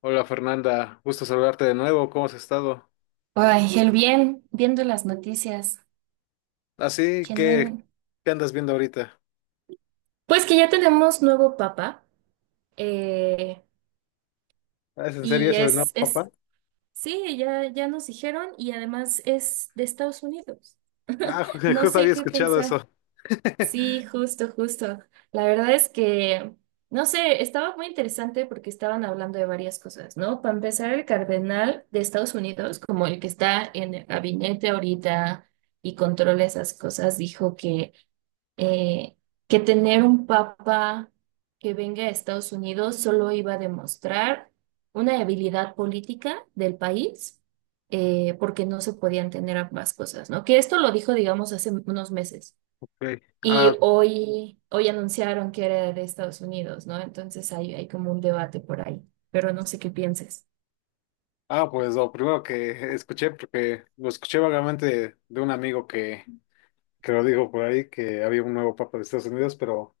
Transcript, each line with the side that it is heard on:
left: Hola Fernanda, gusto saludarte de nuevo, ¿cómo has estado?
right: Ay, el bien, viendo las noticias.
left: Así,
right: Que no
left: ¿qué,
right: en-
left: qué andas viendo ahorita?
right: Pues que ya tenemos nuevo papa. eh,
left: Ah, ¿es en serio
right: y
left: eso de no,
right: es,
left: papá?
right: es, sí, ya nos dijeron, y además es de Estados Unidos.
left: Ah,
right: No
left: justo
right: sé
left: había
right: qué
left: escuchado
right: pensar.
left: eso.
right: Sí, justo, justo. La verdad es que, no sé, estaba muy interesante porque estaban hablando de varias cosas, ¿no? Para empezar, el cardenal de Estados Unidos, como el que está en el gabinete ahorita y controla esas cosas, dijo que eh, que tener un papa que venga a Estados Unidos solo iba a demostrar una habilidad política del país, porque no se podían tener ambas cosas, ¿no? Que esto lo dijo, digamos, hace unos meses.
left: Ok.
right: Y
left: Ah,
right: hoy anunciaron que era de Estados Unidos, ¿no? Entonces hay como un debate por ahí, pero no sé qué pienses.
left: pues lo primero que escuché, porque lo escuché vagamente de un amigo que lo dijo por ahí, que había un nuevo papa de Estados Unidos, pero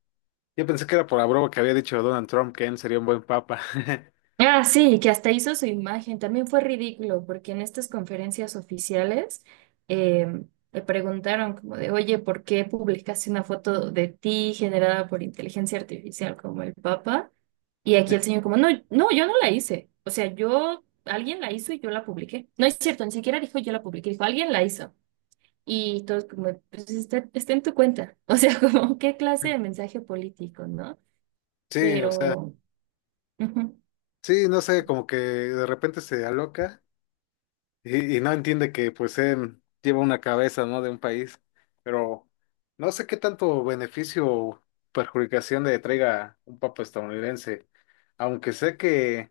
left: yo pensé que era por la broma que había dicho Donald Trump, que él sería un buen papa.
right: Ah, sí, que hasta hizo su imagen. También fue ridículo, porque en estas conferencias oficiales eh, le preguntaron como de, oye, ¿por qué publicaste una foto de ti generada por inteligencia artificial como el Papa? Y aquí el señor como, no, no, yo no la hice. O sea, yo, alguien la hizo y yo la publiqué. No es cierto, ni siquiera dijo yo la publiqué, dijo, alguien la hizo. Y todos como, pues está en tu cuenta. O sea, como, ¿qué clase de mensaje político, no?
left: Sí, o sea,
right: Pero. Ujú,
left: sí, no sé, como que de repente se aloca. Y no entiende que pues él lleva una cabeza, ¿no? De un país, pero no sé qué tanto beneficio o perjudicación le traiga un papa estadounidense, aunque sé que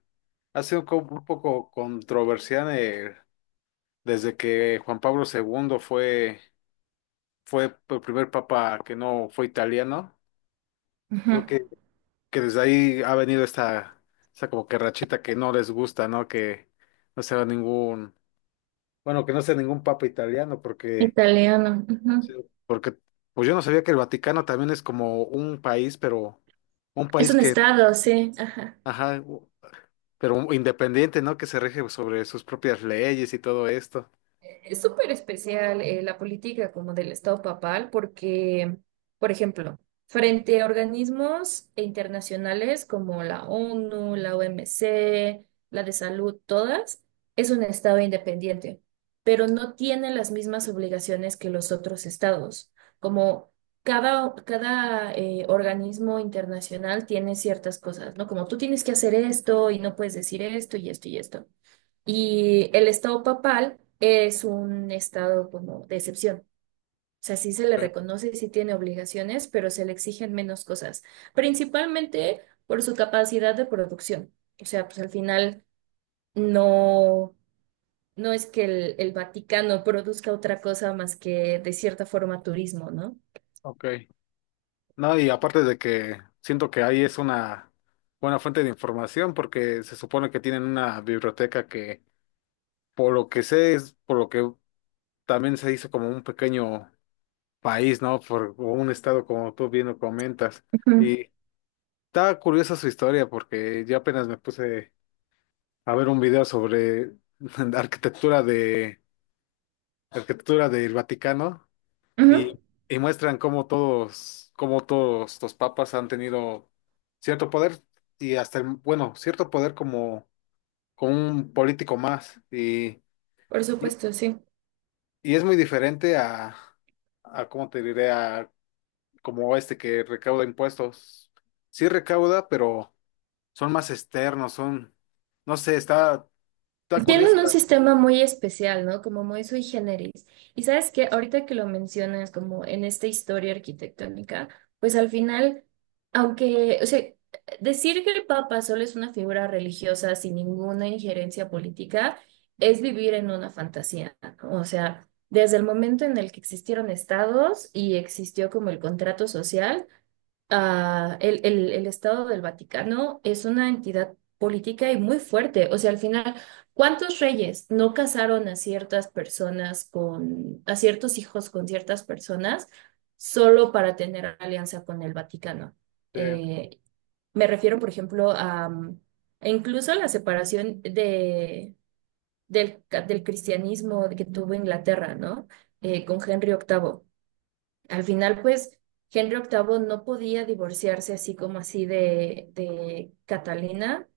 left: ha sido un poco controversial, desde que Juan Pablo segundo fue el primer papa que no fue italiano.
right: ujú.
left: Creo que desde ahí ha venido esta como que rachita que no les gusta, ¿no? Que no sea bueno, que no sea ningún papa italiano, porque...
right: Italiano.
left: Sí.
right: Ujú.
left: Porque, pues yo no sabía que el Vaticano también es como un país, pero un
right: Es
left: país
right: un estado, sí. Ajá.
left: ajá, pero independiente, ¿no? Que se rige sobre sus propias leyes y todo esto.
right: Es súper especial la política como del Estado papal porque, por ejemplo, frente a organismos internacionales como la ONU, la OMC, la de salud, todas, es un Estado independiente, pero no tiene las mismas obligaciones que los otros estados. Como cada organismo internacional tiene ciertas cosas, ¿no? Como tú tienes que hacer esto y no puedes decir esto y esto y esto. Y el estado papal es un estado como de excepción. O sea, sí se le reconoce, y sí tiene obligaciones, pero se le exigen menos cosas, principalmente por su capacidad de producción. O sea, pues al final no, no es que el Vaticano produzca otra cosa más que de cierta forma turismo, ¿no?
left: Ok. No, y aparte de que siento que ahí es una buena fuente de información, porque se supone que tienen una biblioteca que, por lo que sé, es por lo que también se hizo como un pequeño país, ¿no? Por, o un estado, como tú bien lo comentas.
right: Ujú,
left: Y estaba curiosa su historia, porque yo apenas me puse a ver un video sobre arquitectura de arquitectura del Vaticano y,
right: ujú.
left: y muestran cómo todos los papas han tenido cierto poder y hasta bueno, cierto poder como un político más. Y
right: Por supuesto, sí.
left: y es muy diferente a cómo te diré, a como este que recauda impuestos. Sí recauda, pero son más externos, son, no sé, está curioso.
right: Tienen un sistema muy especial, ¿no? Como muy sui generis. Y sabes que ahorita que lo mencionas, como en esta historia arquitectónica, pues al final, aunque, o sea, decir que el Papa solo es una figura religiosa sin ninguna injerencia política es vivir en una fantasía, ¿no? O sea, desde el momento en el que existieron estados y existió como el contrato social, ah, el Estado del Vaticano es una entidad política y muy fuerte. O sea, al final, ¿cuántos reyes no casaron a ciertas personas con, a ciertos hijos con ciertas personas solo para tener alianza con el Vaticano?
left: este,
right: Eh, me refiero, por ejemplo, a e incluso a la separación del cristianismo que tuvo Inglaterra, ¿no? Con Henry VIII. Al final, pues, Henry VIII no podía divorciarse así como así de, Catalina,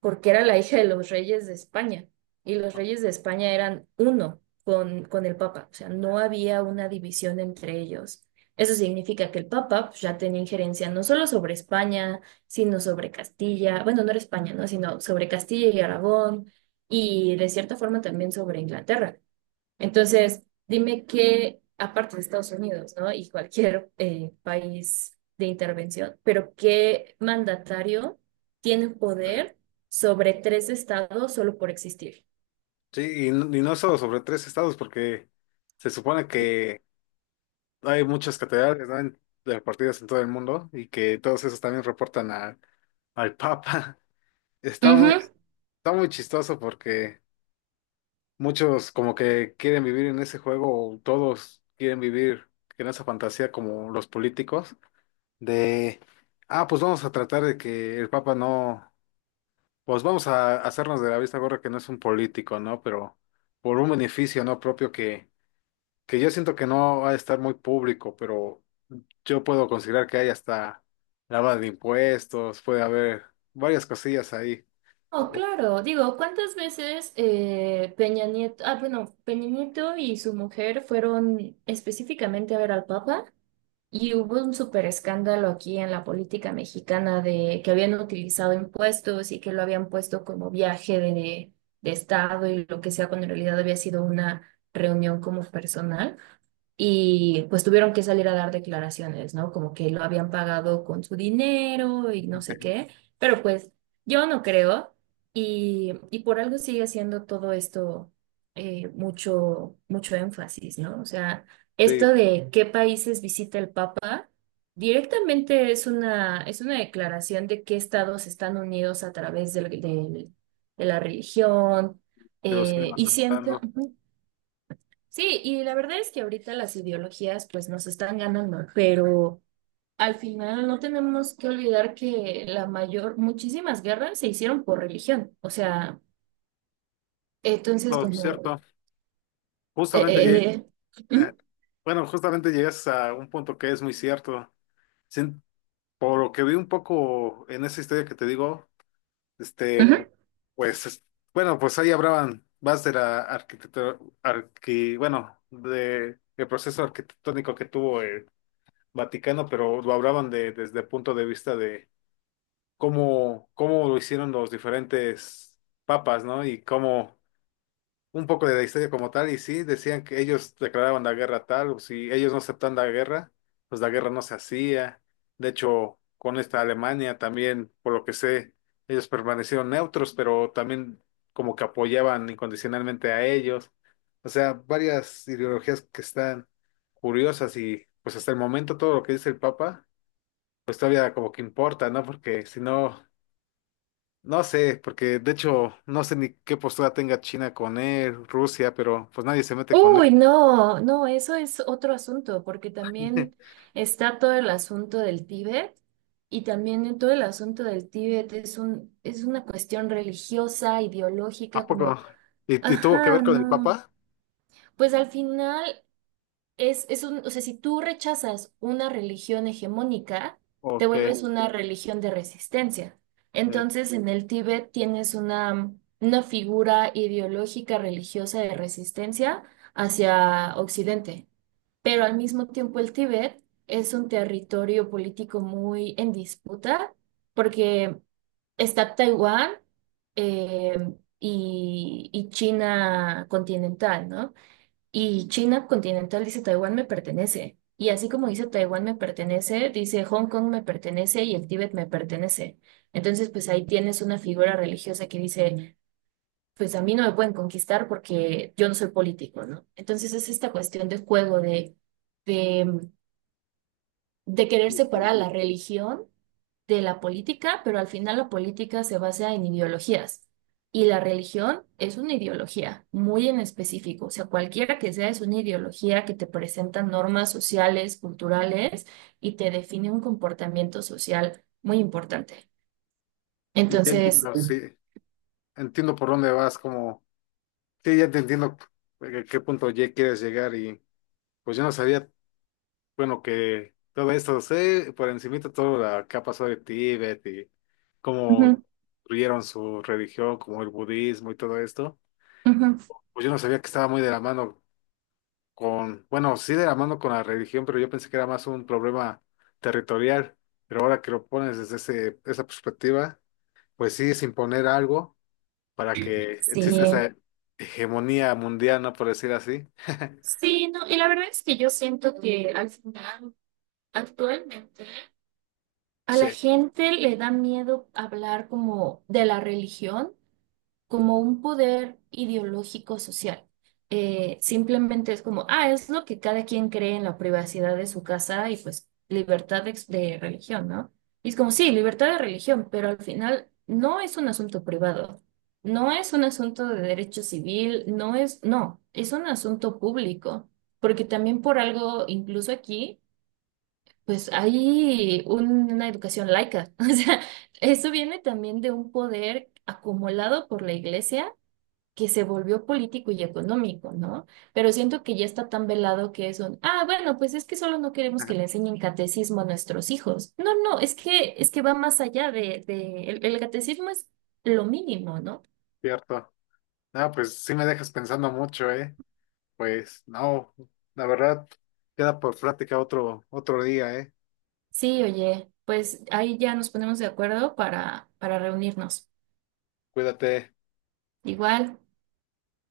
right: porque era la hija de los reyes de España, y los reyes de España eran uno con el Papa, o sea, no había una división entre ellos. Eso significa que el Papa pues, ya tenía injerencia no solo sobre España, sino sobre Castilla, bueno, no era España, ¿no? Sino sobre Castilla y Aragón, y de cierta forma también sobre Inglaterra. Entonces, dime qué, aparte de Estados Unidos, ¿no? Y cualquier país de intervención, pero qué mandatario tiene poder sobre tres estados solo por existir.
left: Sí, y, y no solo sobre tres estados, porque se supone que hay muchas catedrales, ¿no? Repartidas en todo el mundo y que todos esos también reportan al Papa. Está muy,
right: Ujú.
left: Está muy chistoso porque muchos como que quieren vivir en ese juego, o todos quieren vivir en esa fantasía como los políticos, de, ah, pues vamos a tratar de que el Papa no, pues vamos a hacernos de la vista gorda que no es un político, ¿no? Pero por un beneficio no propio que yo siento que no va a estar muy público, pero yo puedo considerar que hay hasta lavada de impuestos, puede haber varias cosillas ahí.
right: Oh,
left: O-
right: claro, digo, ¿cuántas veces Peña Nieto, ah, bueno, Peña Nieto y su mujer fueron específicamente a ver al Papa? Y hubo un súper escándalo aquí en la política mexicana de que habían utilizado impuestos y que lo habían puesto como viaje de, estado y lo que sea, cuando en realidad había sido una reunión como personal. Y pues tuvieron que salir a dar declaraciones, ¿no? Como que lo habían pagado con su dinero y no sé qué. Pero pues yo no creo. Y por algo sigue siendo todo esto mucho, mucho énfasis, ¿no? O sea,
left: Sí,
right: esto de qué países visita el Papa, directamente es una declaración de qué estados están unidos a través de la religión.
left: pero siguen
right: Y siento,
left: aceptando.
right: ujú. Sí, y la verdad es que ahorita las ideologías pues nos están ganando, pero al final no tenemos que olvidar que muchísimas guerras se hicieron por religión. O sea, entonces
left: No,
right: como.
left: cierto.
right: eh,
left: Justamente llegué,
right: eh,
left: eh,
right: Ujú,
left: bueno, justamente llegas a un punto que es muy cierto. Sin- por lo que vi un poco en esa historia que te digo, este,
right: ujú.
left: pues, es- bueno, pues ahí hablaban más de la arquitectura, bueno, de, el proceso arquitectónico que tuvo Vaticano, pero lo hablaban de, desde el punto de vista de cómo lo hicieron los diferentes papas, ¿no? Y cómo, un poco de la historia como tal, y sí, decían que ellos declaraban la guerra tal, o si ellos no aceptan la guerra, pues la guerra no se hacía. De hecho, con esta Alemania también, por lo que sé, ellos permanecieron neutros, pero también como que apoyaban incondicionalmente a ellos. O sea, varias ideologías que están curiosas y pues hasta el momento todo lo que dice el Papa pues todavía como que importa, ¿no? Porque si no, no sé, porque de hecho no sé ni qué postura tenga China con él, Rusia, pero pues nadie se mete con él.
right: Uy, no, no, eso es otro asunto, porque también está todo el asunto del Tíbet y también en todo el asunto del Tíbet es una cuestión religiosa,
left: ¿A
right: ideológica, como,
left: poco? Y tuvo que
right: ajá,
left: ver con el
right: no.
left: Papa?
right: Pues al final o sea, si tú rechazas una religión hegemónica,
left: ¿O
right: te
left: qué?
right: vuelves una religión de resistencia.
left: Eh,
right: Entonces, en el Tíbet tienes una figura ideológica religiosa de resistencia hacia Occidente, pero al mismo tiempo el Tíbet es un territorio político muy en disputa porque está Taiwán eh, y China continental, ¿no? Y China continental dice Taiwán me pertenece. Y así como dice Taiwán me pertenece, dice Hong Kong me pertenece y el Tíbet me pertenece. Entonces, pues ahí tienes una figura religiosa que dice, pues a mí no me pueden conquistar porque yo no soy político, ¿no? Entonces es esta cuestión de juego, de de querer
left: sí, sí.
right: separar la religión de la política, pero al final la política se basa en ideologías y la religión es una ideología muy en específico, o sea, cualquiera que sea es una ideología que te presenta normas sociales, culturales y te define un comportamiento social muy importante.
left: Ya
right: Entonces,
left: entiendo, sí, entiendo por dónde vas, como, sí, ya te entiendo a qué punto ya quieres llegar y pues yo no sabía, bueno, que todo esto, sé por encimita todo lo que ha pasado de Tíbet y cómo
right: ujú,
left: construyeron su religión, como el budismo y todo esto.
right: ujú,
left: Pues yo no sabía que estaba muy de la mano con, bueno, sí de la mano con la religión, pero yo pensé que era más un problema territorial, pero ahora que lo pones desde esa perspectiva, pues sí es imponer algo para que exista
right: sí,
left: esa hegemonía mundial, ¿no? Por decir así.
right: sí, no, y la verdad es que yo siento que al final, actualmente, a la
left: Sí.
right: gente le da miedo hablar como de la religión, como un poder ideológico social. Simplemente es como, ah, es lo que cada quien cree en la privacidad de su casa y pues libertad de, de religión, ¿no? Y es como, sí, libertad de religión, pero al final no es un asunto privado, no es un asunto de derecho civil, no es, no, es un asunto público, porque también por algo, incluso aquí. Pues hay una educación laica. O sea, eso viene también de un poder acumulado por la iglesia que se volvió político y económico, ¿no? Pero siento que ya está tan velado que es un, ah, bueno, pues es que solo no queremos que
left: Ajá.
right: le enseñen catecismo a nuestros hijos. No, no, es que, va más allá. El catecismo es lo mínimo, ¿no?
left: Cierto. Ah, pues sí me dejas pensando mucho, ¿eh? Pues no, la verdad, queda por plática otro día, ¿eh?
right: Sí, oye, pues ahí ya nos ponemos de acuerdo para reunirnos.
left: Cuídate.
right: Igual.